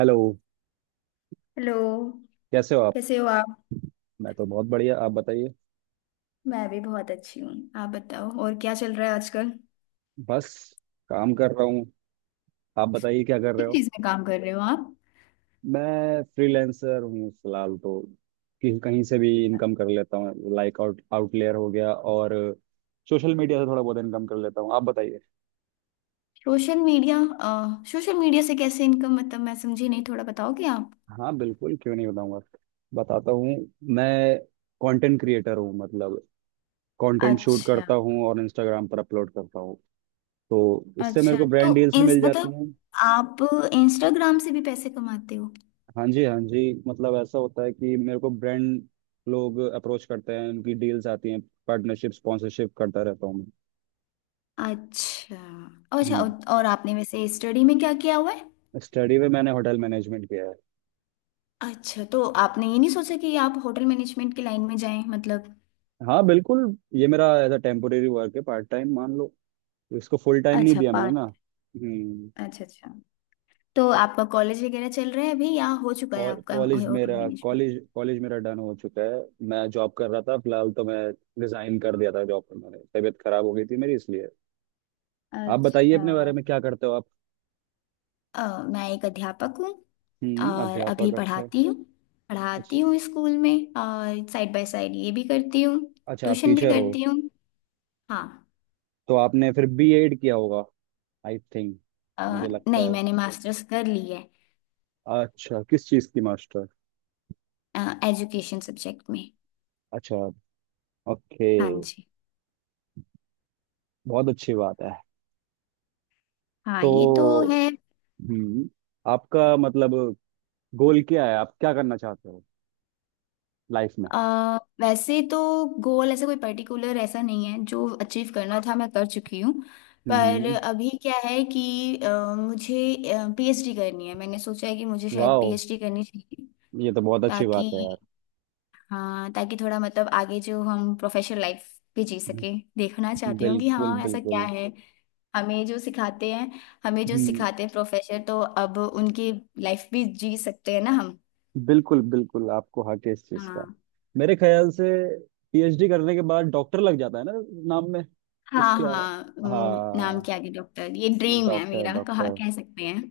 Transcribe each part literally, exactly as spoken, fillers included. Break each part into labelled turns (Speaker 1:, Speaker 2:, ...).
Speaker 1: Hello.
Speaker 2: Hello.
Speaker 1: कैसे हो आप?
Speaker 2: कैसे हो आप?
Speaker 1: मैं तो बहुत बढ़िया, आप बताइए।
Speaker 2: मैं भी बहुत अच्छी हूँ, आप बताओ और क्या चल रहा है आजकल?
Speaker 1: बस काम कर रहा हूँ। आप बताइए क्या कर
Speaker 2: किस
Speaker 1: रहे हो?
Speaker 2: चीज़ में काम कर रहे हो आप?
Speaker 1: मैं फ्रीलांसर हूँ फिलहाल तो, कि कहीं से भी इनकम कर लेता हूँ। लाइक आउट आउटलेयर हो गया और सोशल मीडिया से थोड़ा बहुत इनकम कर लेता हूँ। आप बताइए।
Speaker 2: सोशल मीडिया अ, सोशल मीडिया से कैसे इनकम, मतलब मैं समझी नहीं, थोड़ा बताओगे आप?
Speaker 1: हाँ बिल्कुल, क्यों नहीं बताऊंगा। बताता हूँ। मैं कंटेंट क्रिएटर हूँ, मतलब कंटेंट शूट
Speaker 2: अच्छा।
Speaker 1: करता हूँ और इंस्टाग्राम पर अपलोड करता हूँ। तो इससे मेरे
Speaker 2: अच्छा।
Speaker 1: को
Speaker 2: तो
Speaker 1: ब्रांड डील्स
Speaker 2: इंस
Speaker 1: मिल जाती
Speaker 2: मतलब
Speaker 1: हैं।
Speaker 2: आप इंस्टाग्राम से भी पैसे कमाते हो?
Speaker 1: हाँ जी, हाँ जी, मतलब ऐसा होता है कि मेरे को ब्रांड लोग अप्रोच करते हैं, उनकी डील्स आती हैं। पार्टनरशिप, स्पॉन्सरशिप करता रहता हूँ मैं।
Speaker 2: अच्छा। अच्छा। और
Speaker 1: हम्म।
Speaker 2: और आपने वैसे स्टडी में क्या किया हुआ है?
Speaker 1: स्टडी में मैंने होटल मैनेजमेंट किया है।
Speaker 2: अच्छा, तो आपने ये नहीं सोचा कि आप होटल मैनेजमेंट की लाइन में जाएं, मतलब?
Speaker 1: हाँ बिल्कुल, ये मेरा एज अ टेम्पोरेरी वर्क है, पार्ट टाइम मान लो। इसको फुल टाइम नहीं
Speaker 2: अच्छा
Speaker 1: दिया मैंने
Speaker 2: पार्ट।
Speaker 1: ना। हम्म।
Speaker 2: अच्छा। अच्छा। तो आपका कॉलेज वगैरह चल रहा है अभी या हो चुका है आपका
Speaker 1: कॉलेज
Speaker 2: होटल
Speaker 1: मेरा
Speaker 2: मैनेजमेंट?
Speaker 1: कॉलेज कॉलेज मेरा डन हो चुका है। मैं जॉब कर रहा था फिलहाल, तो मैं रिजाइन कर दिया था जॉब पर मैंने, तबीयत खराब हो गई थी मेरी इसलिए। आप बताइए
Speaker 2: अच्छा।
Speaker 1: अपने बारे में, क्या करते हो आप?
Speaker 2: अ, मैं एक अध्यापक हूँ।
Speaker 1: हम्म,
Speaker 2: और अभी
Speaker 1: अध्यापक, अच्छा।
Speaker 2: पढ़ाती हूँ।
Speaker 1: अच्छा
Speaker 2: पढ़ाती हूँ स्कूल में और साइड बाय साइड ये भी करती हूँ।
Speaker 1: अच्छा, आप
Speaker 2: ट्यूशन भी
Speaker 1: टीचर हो।
Speaker 2: करती हूँ। हाँ।
Speaker 1: तो आपने फिर बी एड किया होगा, आई थिंक,
Speaker 2: अ,
Speaker 1: मुझे लगता
Speaker 2: नहीं,
Speaker 1: है।
Speaker 2: मैंने मास्टर्स कर ली है।
Speaker 1: अच्छा, किस चीज की मास्टर?
Speaker 2: एजुकेशन सब्जेक्ट में।
Speaker 1: अच्छा, ओके,
Speaker 2: हाँ जी।
Speaker 1: बहुत अच्छी बात है।
Speaker 2: हाँ ये तो
Speaker 1: तो
Speaker 2: है।
Speaker 1: हम्म, आपका मतलब गोल क्या है, आप क्या करना चाहते हो लाइफ में?
Speaker 2: अ, वैसे तो गोल ऐसा कोई पर्टिकुलर ऐसा नहीं है, जो अचीव करना था मैं कर चुकी हूँ। पर
Speaker 1: हम्म,
Speaker 2: अभी क्या है कि अ, मुझे पीएचडी करनी है, मैंने सोचा है कि मुझे शायद
Speaker 1: वाह,
Speaker 2: पीएचडी करनी चाहिए।
Speaker 1: ये तो बहुत अच्छी बात
Speaker 2: ताकि,
Speaker 1: है यार।
Speaker 2: हाँ, ताकि थोड़ा मतलब आगे जो हम प्रोफेशनल लाइफ भी जी सके। देखना चाहती हूँ कि
Speaker 1: बिल्कुल
Speaker 2: हाँ ऐसा क्या
Speaker 1: बिल्कुल।
Speaker 2: है। हमें जो सिखाते हैं हमें जो
Speaker 1: हम्म,
Speaker 2: सिखाते हैं प्रोफेसर, तो अब उनकी लाइफ भी जी सकते हैं ना हम।
Speaker 1: बिल्कुल बिल्कुल, आपको हक है इस चीज का।
Speaker 2: हाँ।
Speaker 1: मेरे ख्याल से पीएचडी करने के बाद डॉक्टर लग जाता है ना, नाम में,
Speaker 2: हाँ।
Speaker 1: उसके।
Speaker 2: हाँ, उम, नाम
Speaker 1: हाँ,
Speaker 2: के आगे डॉक्टर, ये ड्रीम है
Speaker 1: डॉक्टर
Speaker 2: मेरा कहा
Speaker 1: डॉक्टर।
Speaker 2: कह सकते हैं।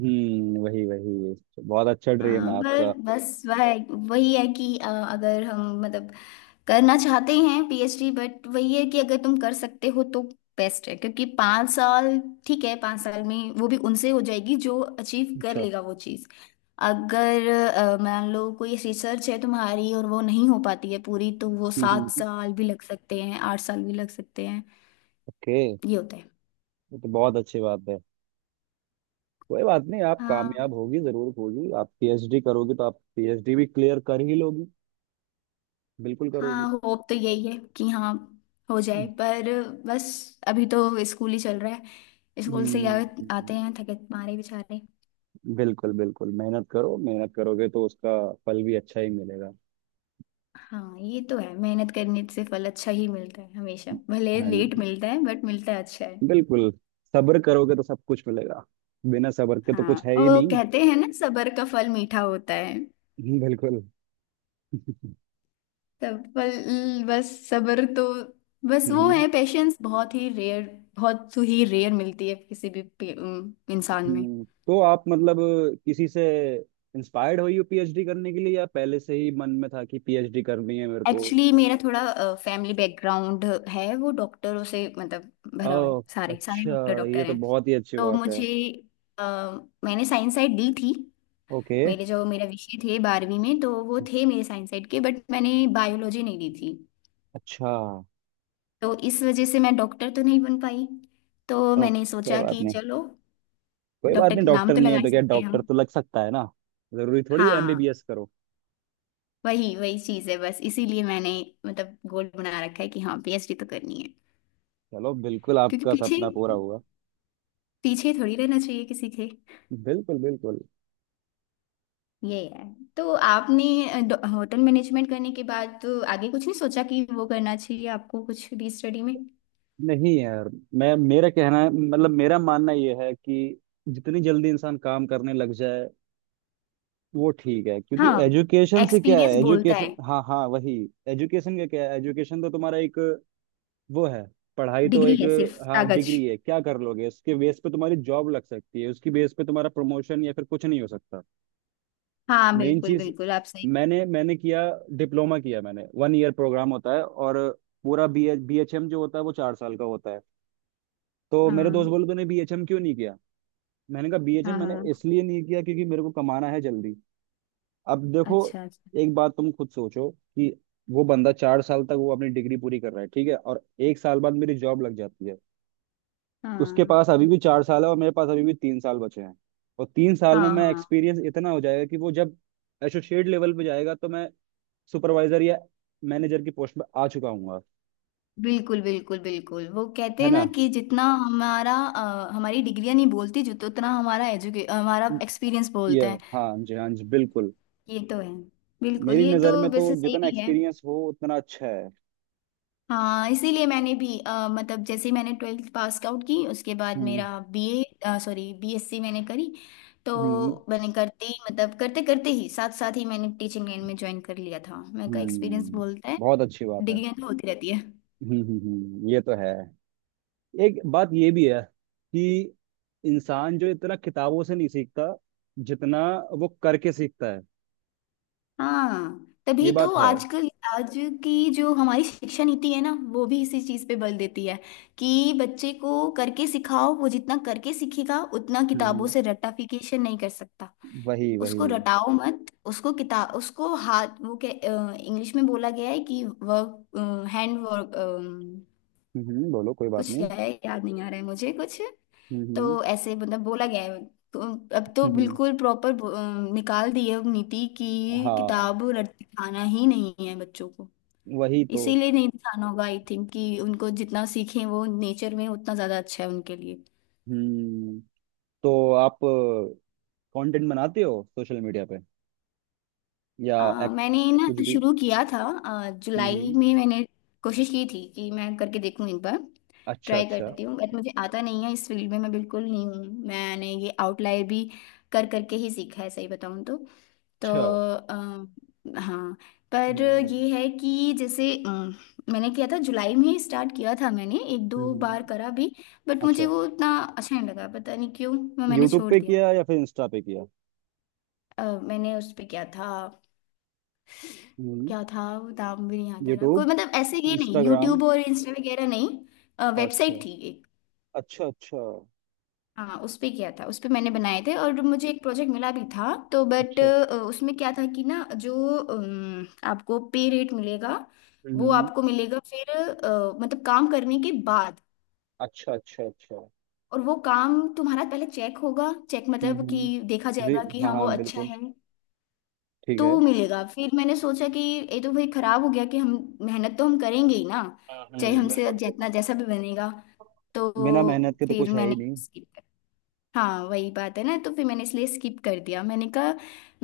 Speaker 1: हम्म, वही वही, बहुत अच्छा ड्रीम
Speaker 2: हाँ,
Speaker 1: है
Speaker 2: पर
Speaker 1: आपका।
Speaker 2: बस वह वही है कि अ, अगर हम मतलब करना चाहते हैं पीएचडी, बट वही है कि अगर तुम कर सकते हो तो बेस्ट है, क्योंकि पाँच साल। ठीक है, पाँच साल में वो भी उनसे हो जाएगी जो अचीव कर
Speaker 1: अच्छा,
Speaker 2: लेगा वो चीज़। अगर अ, मान लो कोई रिसर्च है तुम्हारी और वो नहीं हो पाती है पूरी, तो वो
Speaker 1: हम्म,
Speaker 2: सात
Speaker 1: हम्म।
Speaker 2: साल भी लग सकते हैं, आठ साल भी लग सकते हैं।
Speaker 1: ओके,
Speaker 2: ये होता है।
Speaker 1: ये तो बहुत अच्छी बात है। कोई बात नहीं, आप
Speaker 2: हाँ।
Speaker 1: कामयाब होगी, जरूर होगी, आप पीएचडी करोगी तो आप पीएचडी भी क्लियर कर ही लोगी, बिल्कुल करोगी।
Speaker 2: हाँ, होप तो यही है कि हाँ हो जाए, पर बस। अभी तो स्कूल ही चल रहा है। स्कूल से ही आ, आते
Speaker 1: हम्म,
Speaker 2: हैं थके मारे बेचारे।
Speaker 1: बिल्कुल बिल्कुल, मेहनत करो, मेहनत करोगे तो उसका फल भी अच्छा ही मिलेगा।
Speaker 2: हाँ ये तो है, मेहनत करने से फल अच्छा ही मिलता है हमेशा, भले
Speaker 1: हाँ
Speaker 2: लेट
Speaker 1: जी,
Speaker 2: मिलता है बट मिलता है अच्छा है।
Speaker 1: बिल्कुल, सब्र करोगे तो सब कुछ मिलेगा, बिना सब्र के तो
Speaker 2: हाँ,
Speaker 1: कुछ है ही
Speaker 2: वो
Speaker 1: नहीं।
Speaker 2: कहते हैं ना, सबर का फल मीठा होता है।
Speaker 1: हम्म, बिल्कुल।
Speaker 2: सब फल, बस सबर तो, बस वो
Speaker 1: हम्म,
Speaker 2: है, पेशेंस बहुत ही रेयर। बहुत ही रेयर मिलती है किसी भी पे- इंसान में।
Speaker 1: हम्म। तो आप मतलब किसी से इंस्पायर्ड हुई हो पीएचडी करने के लिए, या पहले से ही मन में था कि पीएचडी करनी है मेरे को?
Speaker 2: एक्चुअली मेरा थोड़ा फैमिली बैकग्राउंड है वो डॉक्टरों से मतलब भरा हुआ है।
Speaker 1: ओह,
Speaker 2: सारे सारे
Speaker 1: अच्छा,
Speaker 2: डॉक्टर
Speaker 1: ये
Speaker 2: डॉक्टर
Speaker 1: तो
Speaker 2: हैं।
Speaker 1: बहुत ही अच्छी
Speaker 2: तो
Speaker 1: बात है।
Speaker 2: मुझे, अ, मैंने साइंस साइड ली थी।
Speaker 1: ओके,
Speaker 2: मेरे जो मेरा विषय थे बारहवीं में, तो वो थे मेरे साइंस साइड के, बट मैंने बायोलॉजी नहीं ली थी।
Speaker 1: अच्छा, ओ,
Speaker 2: तो इस वजह से मैं डॉक्टर तो नहीं बन पाई। तो मैंने
Speaker 1: कोई
Speaker 2: सोचा
Speaker 1: बात
Speaker 2: कि
Speaker 1: नहीं,
Speaker 2: चलो
Speaker 1: कोई बात नहीं,
Speaker 2: डॉक्टर नाम
Speaker 1: डॉक्टर
Speaker 2: तो
Speaker 1: नहीं
Speaker 2: लगा
Speaker 1: है
Speaker 2: ही
Speaker 1: तो क्या,
Speaker 2: सकते हैं हम।
Speaker 1: डॉक्टर तो लग सकता है ना। जरूरी थोड़ी
Speaker 2: हाँ,
Speaker 1: एमबीबीएस करो।
Speaker 2: वही वही चीज़ है। बस इसीलिए मैंने मतलब गोल बना रखा है कि हाँ पीएचडी तो करनी है।
Speaker 1: चलो बिल्कुल,
Speaker 2: क्योंकि
Speaker 1: आपका
Speaker 2: पीछे
Speaker 1: सपना पूरा हुआ।
Speaker 2: पीछे थोड़ी रहना चाहिए किसी के।
Speaker 1: बिल्कुल बिल्कुल।
Speaker 2: ये है। तो आपने अ, डॉ- होटल मैनेजमेंट करने के बाद तो आगे कुछ नहीं सोचा कि वो करना चाहिए आपको कुछ भी स्टडी में?
Speaker 1: नहीं यार, मैं मेरा कहना है मतलब मेरा मानना यह है कि जितनी जल्दी इंसान काम करने लग जाए वो ठीक है। क्योंकि
Speaker 2: हाँ,
Speaker 1: एजुकेशन से क्या है,
Speaker 2: एक्सपीरियंस बोलता है।
Speaker 1: एजुकेशन, हाँ हाँ वही, एजुकेशन का क्या है, एजुकेशन तो तुम्हारा एक वो है, पढ़ाई तो
Speaker 2: डिग्री
Speaker 1: एक,
Speaker 2: है सिर्फ,
Speaker 1: हाँ,
Speaker 2: कागज।
Speaker 1: डिग्री है, क्या कर लोगे उसके बेस पे? तुम्हारी जॉब लग सकती है उसकी बेस पे, तुम्हारा प्रमोशन, या फिर कुछ नहीं हो सकता।
Speaker 2: हाँ
Speaker 1: मेन
Speaker 2: बिल्कुल
Speaker 1: चीज,
Speaker 2: बिल्कुल, आप सही।
Speaker 1: मैंने मैंने किया डिप्लोमा, किया मैंने, वन ईयर प्रोग्राम होता है, और पूरा बी बी एच एम जो होता है वो चार साल का होता है। तो मेरे दोस्त
Speaker 2: हाँ।
Speaker 1: बोले तूने बी एच एम क्यों नहीं किया? मैंने कहा बीएचए
Speaker 2: हाँ।
Speaker 1: मैंने
Speaker 2: हाँ।
Speaker 1: इसलिए नहीं किया क्योंकि मेरे को कमाना है जल्दी। अब देखो,
Speaker 2: अच्छा। अच्छा।
Speaker 1: एक बात तुम खुद सोचो कि वो बंदा चार साल तक वो अपनी डिग्री पूरी कर रहा है, ठीक है, और एक साल बाद मेरी जॉब लग जाती है। उसके
Speaker 2: हाँ।
Speaker 1: पास अभी भी चार साल है और मेरे पास अभी भी तीन साल बचे हैं। और तीन साल में
Speaker 2: हाँ।
Speaker 1: मैं,
Speaker 2: हाँ।
Speaker 1: एक्सपीरियंस इतना हो जाएगा कि वो जब एसोसिएट लेवल पे जाएगा तो मैं सुपरवाइजर या मैनेजर की पोस्ट पे आ चुका हूँ।
Speaker 2: बिल्कुल बिल्कुल बिल्कुल, वो कहते
Speaker 1: है
Speaker 2: हैं
Speaker 1: ना?
Speaker 2: ना कि जितना हमारा अ, हमारी डिग्रियां नहीं बोलती जो, तो उतना हमारा एजुके हमारा एक्सपीरियंस
Speaker 1: ये,
Speaker 2: बोलता है।
Speaker 1: हाँ जी, हाँ जी, बिल्कुल।
Speaker 2: ये तो है। बिल्कुल,
Speaker 1: मेरी
Speaker 2: ये तो
Speaker 1: नज़र में तो
Speaker 2: वैसे सही
Speaker 1: जितना
Speaker 2: भी है।
Speaker 1: एक्सपीरियंस हो उतना अच्छा है।
Speaker 2: हाँ, इसीलिए मैंने भी अ, मतलब जैसे ही मैंने ट्वेल्थ पास आउट की, उसके बाद
Speaker 1: हम्म
Speaker 2: मेरा बीए सॉरी बीएससी मैंने करी।
Speaker 1: हम्म
Speaker 2: तो मैंने करते ही, मतलब करते करते ही, साथ साथ ही मैंने टीचिंग लाइन में ज्वाइन कर लिया था, मेरे का एक्सपीरियंस
Speaker 1: हम्म,
Speaker 2: बोलता है।
Speaker 1: बहुत अच्छी बात है।
Speaker 2: डिग्रियां तो होती रहती है।
Speaker 1: हम्म हम्म हम्म, ये तो है, एक बात ये भी है कि इंसान जो इतना किताबों से नहीं सीखता जितना वो करके सीखता है,
Speaker 2: हाँ तभी
Speaker 1: ये
Speaker 2: तो
Speaker 1: बात है।
Speaker 2: आजकल। आज की जो हमारी शिक्षा नीति है ना, वो भी इसी चीज़ पे बल देती है कि बच्चे को करके सिखाओ, वो जितना करके सीखेगा उतना
Speaker 1: हम्म हम्म,
Speaker 2: किताबों से रट्टाफिकेशन नहीं कर सकता।
Speaker 1: वही वही।
Speaker 2: उसको रटाओ मत, उसको किताब उसको हाथ, वो के इंग्लिश में बोला गया है कि वर्क, हैंड वर्क।
Speaker 1: हम्म हम्म, बोलो कोई बात
Speaker 2: कुछ
Speaker 1: नहीं।
Speaker 2: क्या है, याद नहीं आ रहा है मुझे कुछ।
Speaker 1: हम्म हम्म
Speaker 2: तो ऐसे मतलब बोला गया है। तो अब तो
Speaker 1: हम्म, हम्म,
Speaker 2: बिल्कुल प्रॉपर निकाल दी है अब नीति कि
Speaker 1: हाँ,
Speaker 2: किताब रट दिखाना ही नहीं है बच्चों को।
Speaker 1: वही तो।
Speaker 2: इसीलिए नहीं दिखाना होगा आई थिंक, कि उनको जितना सीखें वो नेचर में उतना ज़्यादा अच्छा है उनके लिए।
Speaker 1: हम्म, तो आप कंटेंट बनाते हो सोशल मीडिया पे या
Speaker 2: अ,
Speaker 1: एक,
Speaker 2: मैंने ना
Speaker 1: कुछ भी?
Speaker 2: शुरू किया था अ,
Speaker 1: हम्म
Speaker 2: जुलाई
Speaker 1: हम्म,
Speaker 2: में, मैंने कोशिश की थी कि मैं करके देखूं एक बार।
Speaker 1: अच्छा
Speaker 2: ट्राई
Speaker 1: अच्छा
Speaker 2: करती हूँ, बट मुझे आता नहीं है, इस फील्ड में मैं बिल्कुल नहीं हूँ। मैंने ये आउटलायर भी कर करके ही सीखा है, सही बताऊँ तो। तो
Speaker 1: अच्छा। हम्म
Speaker 2: अ, हाँ, पर
Speaker 1: हम्म
Speaker 2: ये है कि जैसे अम, मैंने किया था, जुलाई में ही स्टार्ट किया था, मैंने एक
Speaker 1: हम्म,
Speaker 2: दो बार
Speaker 1: हम्म,
Speaker 2: करा भी, बट मुझे
Speaker 1: अच्छा।
Speaker 2: वो उतना अच्छा नहीं लगा, पता नहीं क्यों, मैं मैंने
Speaker 1: यूट्यूब
Speaker 2: छोड़
Speaker 1: पे
Speaker 2: दिया।
Speaker 1: किया या फिर इंस्टा पे किया?
Speaker 2: अ, मैंने उस पे क्या था,
Speaker 1: हम्म,
Speaker 2: क्या था वो, नाम भी नहीं याद आ रहा कोई,
Speaker 1: यूट्यूब,
Speaker 2: मतलब ऐसे ये नहीं
Speaker 1: इंस्टाग्राम,
Speaker 2: यूट्यूब और इंस्टा वगैरह, नहीं
Speaker 1: अच्छा
Speaker 2: वेबसाइट थी।
Speaker 1: अच्छा अच्छा
Speaker 2: हाँ उस पे किया था, उस पे मैंने बनाए थे और मुझे एक प्रोजेक्ट मिला भी था तो, बट
Speaker 1: अच्छा।
Speaker 2: उसमें क्या था कि ना, जो अम, आपको पे रेट मिलेगा वो
Speaker 1: हम्म,
Speaker 2: आपको मिलेगा फिर अ, मतलब काम करने के बाद।
Speaker 1: अच्छा अच्छा अच्छा।
Speaker 2: और वो काम तुम्हारा पहले चेक होगा, चेक
Speaker 1: हम्म,
Speaker 2: मतलब कि
Speaker 1: हम्म।
Speaker 2: देखा
Speaker 1: जी,
Speaker 2: जाएगा कि
Speaker 1: हाँ
Speaker 2: हाँ वो
Speaker 1: हाँ
Speaker 2: अच्छा
Speaker 1: बिल्कुल,
Speaker 2: है,
Speaker 1: ठीक है।
Speaker 2: तो मिलेगा। फिर मैंने सोचा कि ये तो भाई खराब हो गया कि हम मेहनत तो हम करेंगे ही ना,
Speaker 1: हाँ,
Speaker 2: चाहे
Speaker 1: हम्म,
Speaker 2: हमसे
Speaker 1: बिल्कुल
Speaker 2: जितना
Speaker 1: बिल्कुल,
Speaker 2: जैसा भी बनेगा, तो
Speaker 1: बिना मेहनत के तो
Speaker 2: फिर
Speaker 1: कुछ है ही
Speaker 2: मैंने
Speaker 1: नहीं।
Speaker 2: skip। हाँ, वही बात है ना, तो फिर मैंने इसलिए स्किप कर दिया। मैंने कहा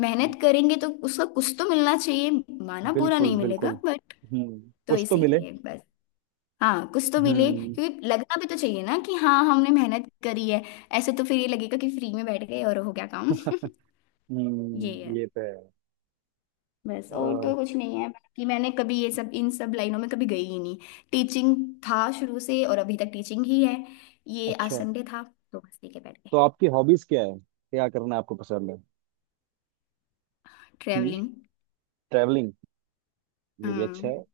Speaker 2: मेहनत करेंगे तो उसका कुछ तो मिलना चाहिए, माना पूरा
Speaker 1: बिल्कुल
Speaker 2: नहीं मिलेगा
Speaker 1: बिल्कुल।
Speaker 2: बट।
Speaker 1: हम्म,
Speaker 2: तो
Speaker 1: कुछ तो मिले।
Speaker 2: इसीलिए बस। हाँ, कुछ तो मिले,
Speaker 1: हम्म,
Speaker 2: क्योंकि लगना भी तो चाहिए ना कि हाँ हमने मेहनत करी है। ऐसे तो फिर ये लगेगा कि फ्री में बैठ गए और हो गया काम। ये
Speaker 1: हम्म,
Speaker 2: है।
Speaker 1: ये तो है।
Speaker 2: बस, और तो
Speaker 1: और
Speaker 2: कुछ नहीं है बाकी, मैंने कभी ये सब इन सब लाइनों में कभी गई ही नहीं। टीचिंग था शुरू से और अभी तक टीचिंग ही है। ये आज
Speaker 1: अच्छा,
Speaker 2: संडे था तो बस लेके बैठ
Speaker 1: तो
Speaker 2: गए।
Speaker 1: आपकी हॉबीज क्या है, क्या करना आपको पसंद है? हम्म,
Speaker 2: ट्रेवलिंग।
Speaker 1: ट्रैवलिंग, ये भी अच्छा
Speaker 2: हम्म।
Speaker 1: है।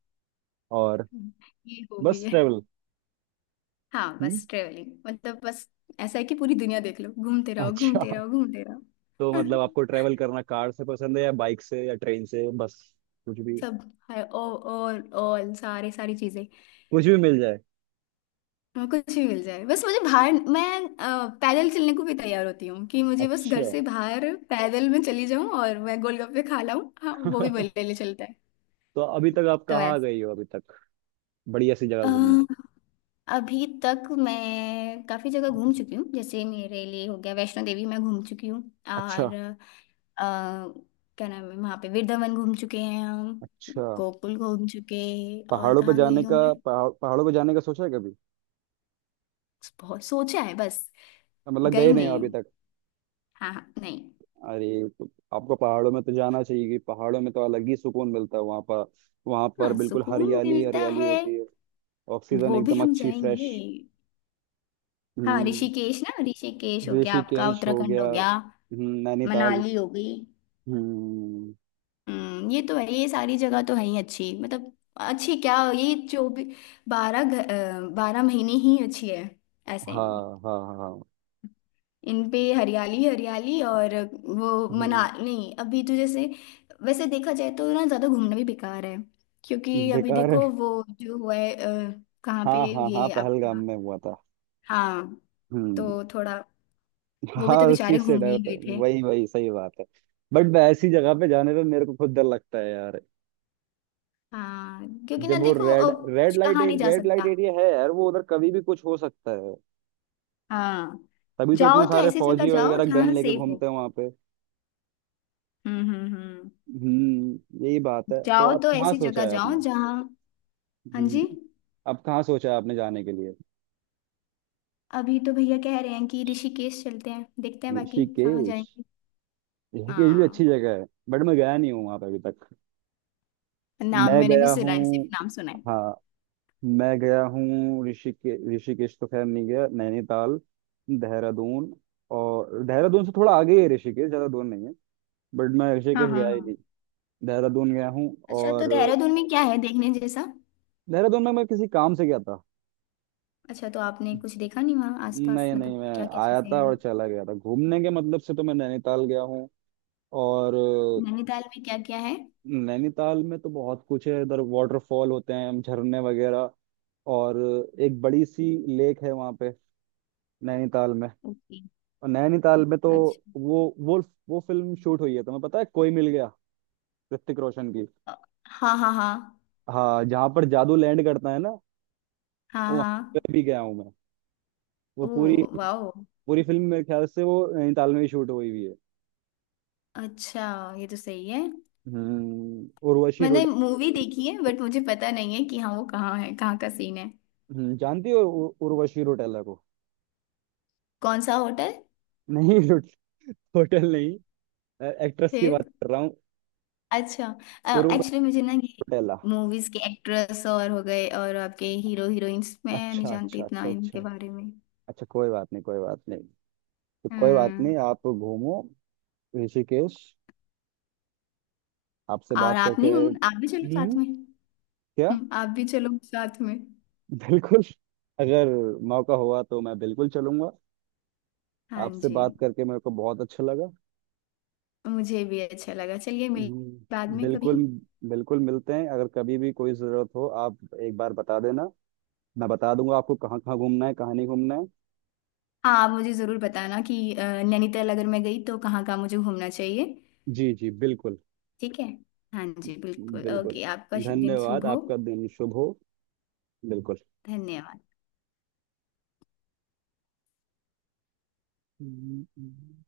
Speaker 1: और,
Speaker 2: ये हॉबी
Speaker 1: बस
Speaker 2: है।
Speaker 1: ट्रैवल?
Speaker 2: हाँ,
Speaker 1: हम्म,
Speaker 2: बस ट्रेवलिंग, मतलब बस ऐसा है कि पूरी दुनिया देख लो, घूमते रहो
Speaker 1: अच्छा,
Speaker 2: घूमते रहो घूमते रहो।
Speaker 1: तो मतलब आपको ट्रेवल करना कार से पसंद है या बाइक से या ट्रेन से, बस कुछ भी?
Speaker 2: सब, हर और ऑल, सारे सारी चीजें।
Speaker 1: कुछ भी मिल जाए,
Speaker 2: हाँ, कुछ भी मिल जाए, बस मुझे बाहर, मैं अ, पैदल चलने को भी तैयार होती हूँ कि मुझे बस
Speaker 1: अच्छा।
Speaker 2: घर से बाहर पैदल में चली जाऊं और मैं गोलगप्पे खा लाऊं, हाँ वो भी मेरे लिए चलता है।
Speaker 1: तो अभी तक आप
Speaker 2: तो
Speaker 1: कहाँ
Speaker 2: ऐसा,
Speaker 1: गई हो अभी तक, बढ़िया सी जगह
Speaker 2: अ,
Speaker 1: घूमने?
Speaker 2: अभी तक मैं काफी जगह घूम चुकी हूँ। जैसे मेरे लिए हो गया वैष्णो देवी, मैं घूम चुकी हूँ।
Speaker 1: अच्छा
Speaker 2: और अ, क्या नाम है वहाँ पे, वृंदावन घूम चुके हैं हम।
Speaker 1: अच्छा,
Speaker 2: गोकुल घूम चुके। और
Speaker 1: पहाड़ों पे
Speaker 2: कहाँ गई
Speaker 1: जाने का,
Speaker 2: हूँ मैं?
Speaker 1: पहाड़ पहाड़ों पे जाने का सोचा है कभी?
Speaker 2: बहुत सोचा है, बस।
Speaker 1: मतलब
Speaker 2: गई
Speaker 1: गए नहीं हो
Speaker 2: नहीं
Speaker 1: अभी
Speaker 2: हूँ।
Speaker 1: तक?
Speaker 2: हाँ हाँ, नहीं।
Speaker 1: अरे, तो आपको पहाड़ों में तो जाना चाहिए, कि पहाड़ों में तो अलग ही सुकून मिलता है वहाँ पर। वहाँ पर
Speaker 2: हाँ,
Speaker 1: बिल्कुल
Speaker 2: सुकून
Speaker 1: हरियाली ही
Speaker 2: मिलता
Speaker 1: हरियाली
Speaker 2: है।
Speaker 1: होती है, ऑक्सीजन
Speaker 2: वो भी
Speaker 1: एकदम
Speaker 2: हम
Speaker 1: अच्छी फ्रेश।
Speaker 2: जाएंगे। हाँ,
Speaker 1: हम्म,
Speaker 2: ऋषिकेश ना, ऋषिकेश हो गया आपका,
Speaker 1: ऋषिकेश हो
Speaker 2: उत्तराखंड
Speaker 1: गया,
Speaker 2: हो गया।
Speaker 1: हम्म, नैनीताल।
Speaker 2: मनाली हो गई।
Speaker 1: हम्म,
Speaker 2: हम्म। ये तो है, ये सारी जगह तो है ही अच्छी, मतलब अच्छी क्या, ये जो भी बारह घ- अ, बारह महीने ही अच्छी है ऐसे।
Speaker 1: हाँ हाँ हाँ, हाँ,
Speaker 2: इन पे हरियाली हरियाली और, वो मना
Speaker 1: हम्म।
Speaker 2: नहीं अभी तो जैसे। वैसे देखा जाए तो ना ज्यादा घूमना भी बेकार है, क्योंकि अभी
Speaker 1: बेकार है,
Speaker 2: देखो वो जो हुआ है, अ, कहाँ पे
Speaker 1: हाँ हाँ हाँ,
Speaker 2: ये
Speaker 1: पहलगाम
Speaker 2: आपका।
Speaker 1: में हुआ था।
Speaker 2: हाँ,
Speaker 1: हम्म,
Speaker 2: तो थोड़ा, वो
Speaker 1: हाँ,
Speaker 2: भी तो
Speaker 1: उस
Speaker 2: बेचारे
Speaker 1: चीज से
Speaker 2: घूमने
Speaker 1: डर
Speaker 2: ही
Speaker 1: तो,
Speaker 2: गए थे।
Speaker 1: वही वही सही बात है, बट ऐसी जगह पे जाने पे मेरे को खुद डर लगता है यार।
Speaker 2: हाँ, क्योंकि ना
Speaker 1: जब वो
Speaker 2: देखो
Speaker 1: रेड,
Speaker 2: अ,
Speaker 1: रेड
Speaker 2: कुछ
Speaker 1: लाइट
Speaker 2: कहाँ नहीं जा
Speaker 1: रेड लाइट
Speaker 2: सकता।
Speaker 1: एरिया है यार वो, उधर कभी भी कुछ हो सकता है।
Speaker 2: हाँ,
Speaker 1: तभी तो
Speaker 2: जाओ
Speaker 1: इतने
Speaker 2: तो
Speaker 1: सारे
Speaker 2: ऐसी जगह
Speaker 1: फौजी
Speaker 2: जाओ
Speaker 1: वगैरह गन
Speaker 2: जहाँ
Speaker 1: लेके
Speaker 2: सेफ हो।
Speaker 1: घूमते हैं वहां पे।
Speaker 2: हम्म। हम्म। हम्म।
Speaker 1: हम्म, यही बात है, तो
Speaker 2: जाओ
Speaker 1: अब
Speaker 2: तो
Speaker 1: कहाँ
Speaker 2: ऐसी
Speaker 1: सोचा
Speaker 2: जगह
Speaker 1: है
Speaker 2: जाओ
Speaker 1: आपने?
Speaker 2: जहाँ। हाँ
Speaker 1: हम्म,
Speaker 2: जी।
Speaker 1: अब कहाँ सोचा है आपने जाने के लिए?
Speaker 2: अभी तो भैया कह रहे हैं कि ऋषिकेश चलते हैं, देखते हैं बाकी कहाँ
Speaker 1: ऋषिकेश,
Speaker 2: जाएंगे।
Speaker 1: ऋषिकेश भी
Speaker 2: हाँ,
Speaker 1: अच्छी जगह है, बट मैं गया नहीं हूँ वहां पर अभी तक।
Speaker 2: नाम
Speaker 1: मैं
Speaker 2: मैंने भी
Speaker 1: गया
Speaker 2: सुना
Speaker 1: हूँ,
Speaker 2: है, सिर्फ नाम सुना है।
Speaker 1: हाँ, मैं गया हूँ, ऋषिकेश, ऋषिकेश तो खैर नहीं गया, नैनीताल, देहरादून। और देहरादून से थोड़ा आगे ही है ऋषिकेश, ज्यादा दूर नहीं है, बट मैं
Speaker 2: हाँ।
Speaker 1: ऋषिकेश
Speaker 2: हाँ।
Speaker 1: गया ही
Speaker 2: हाँ।
Speaker 1: नहीं, देहरादून गया हूँ।
Speaker 2: अच्छा, तो
Speaker 1: और
Speaker 2: देहरादून में क्या है देखने जैसा?
Speaker 1: देहरादून में मैं किसी काम से गया था।
Speaker 2: अच्छा, तो आपने कुछ देखा नहीं वहाँ आसपास,
Speaker 1: नहीं नहीं,
Speaker 2: मतलब
Speaker 1: मैं
Speaker 2: क्या क्या
Speaker 1: आया
Speaker 2: चीजें
Speaker 1: था
Speaker 2: हैं?
Speaker 1: और चला गया था, घूमने के मतलब से तो मैं नैनीताल गया हूँ और अ,
Speaker 2: नैनीताल में क्या क्या है?
Speaker 1: नैनीताल में तो बहुत कुछ है, इधर वाटरफॉल होते हैं, झरने वगैरह, और एक बड़ी सी लेक है वहां पे, नैनीताल में।
Speaker 2: ओके।
Speaker 1: और नैनीताल में तो,
Speaker 2: अच्छा।
Speaker 1: वो वो वो फिल्म शूट हुई है, तुम्हें पता है? कोई मिल गया, ऋतिक रोशन की।
Speaker 2: अ, हाँ। हाँ। हाँ।
Speaker 1: हाँ, जहाँ पर जादू लैंड करता है ना, वो
Speaker 2: हाँ।
Speaker 1: वहां
Speaker 2: हाँ।
Speaker 1: पे भी गया हूँ मैं। वो
Speaker 2: ओ।
Speaker 1: पूरी,
Speaker 2: वाओ।
Speaker 1: पूरी फिल्म मेरे ख्याल से वो नैनीताल में ही शूट हुई हुई है।
Speaker 2: अच्छा। ये तो सही है।
Speaker 1: हम्म, उर्वशी
Speaker 2: मैंने
Speaker 1: रोटेला।
Speaker 2: मूवी देखी है, बट मुझे पता नहीं है कि हाँ वो कहाँ है, कहाँ का सीन है।
Speaker 1: हम्म, जानती हो उ- उर्वशी रोटेला को?
Speaker 2: कौन सा होटल
Speaker 1: नहीं, रोट, होटल नहीं, एक्ट्रेस की
Speaker 2: है।
Speaker 1: बात कर रहा हूँ,
Speaker 2: अच्छा।
Speaker 1: उर्वशी
Speaker 2: एक्चुअली मुझे ना ये
Speaker 1: रोटेला।
Speaker 2: मूवीज के एक्ट्रेस और हो गए और आपके हीरो हीरोइंस, मैं नहीं
Speaker 1: अच्छा
Speaker 2: जानती
Speaker 1: अच्छा
Speaker 2: इतना
Speaker 1: अच्छा अच्छा,
Speaker 2: इनके बारे में।
Speaker 1: अच्छा, कोई बात नहीं, कोई बात नहीं, तो कोई बात
Speaker 2: हम्म।
Speaker 1: नहीं, आप घूमो ऋषिकेश। आपसे
Speaker 2: और
Speaker 1: बात
Speaker 2: आप
Speaker 1: करके,
Speaker 2: नहीं घूम आप भी चलो साथ
Speaker 1: हम्म,
Speaker 2: में।
Speaker 1: क्या?
Speaker 2: हम्म, आप भी चलो साथ में।
Speaker 1: बिल्कुल, अगर मौका हुआ तो मैं बिल्कुल चलूंगा।
Speaker 2: हाँ
Speaker 1: आपसे
Speaker 2: जी।
Speaker 1: बात करके मेरे को बहुत अच्छा लगा।
Speaker 2: मुझे भी अच्छा लगा, चलिए मिल बाद
Speaker 1: हम्म,
Speaker 2: में कभी।
Speaker 1: बिल्कुल, बिल्कुल मिलते हैं, अगर कभी भी कोई ज़रूरत हो आप एक बार बता देना, मैं बता दूंगा आपको कहाँ कहाँ घूमना है कहाँ नहीं घूमना है।
Speaker 2: हाँ, आप मुझे जरूर बताना कि अ, नैनीताल अगर मैं गई तो कहाँ कहाँ मुझे घूमना चाहिए।
Speaker 1: जी जी बिल्कुल।
Speaker 2: ठीक है। हाँ जी बिल्कुल,
Speaker 1: बिल्कुल,
Speaker 2: ओके, आपका दिन
Speaker 1: धन्यवाद,
Speaker 2: शुभ हो।
Speaker 1: आपका दिन शुभ हो। बिल्कुल।
Speaker 2: धन्यवाद।
Speaker 1: हम्म, हम्म।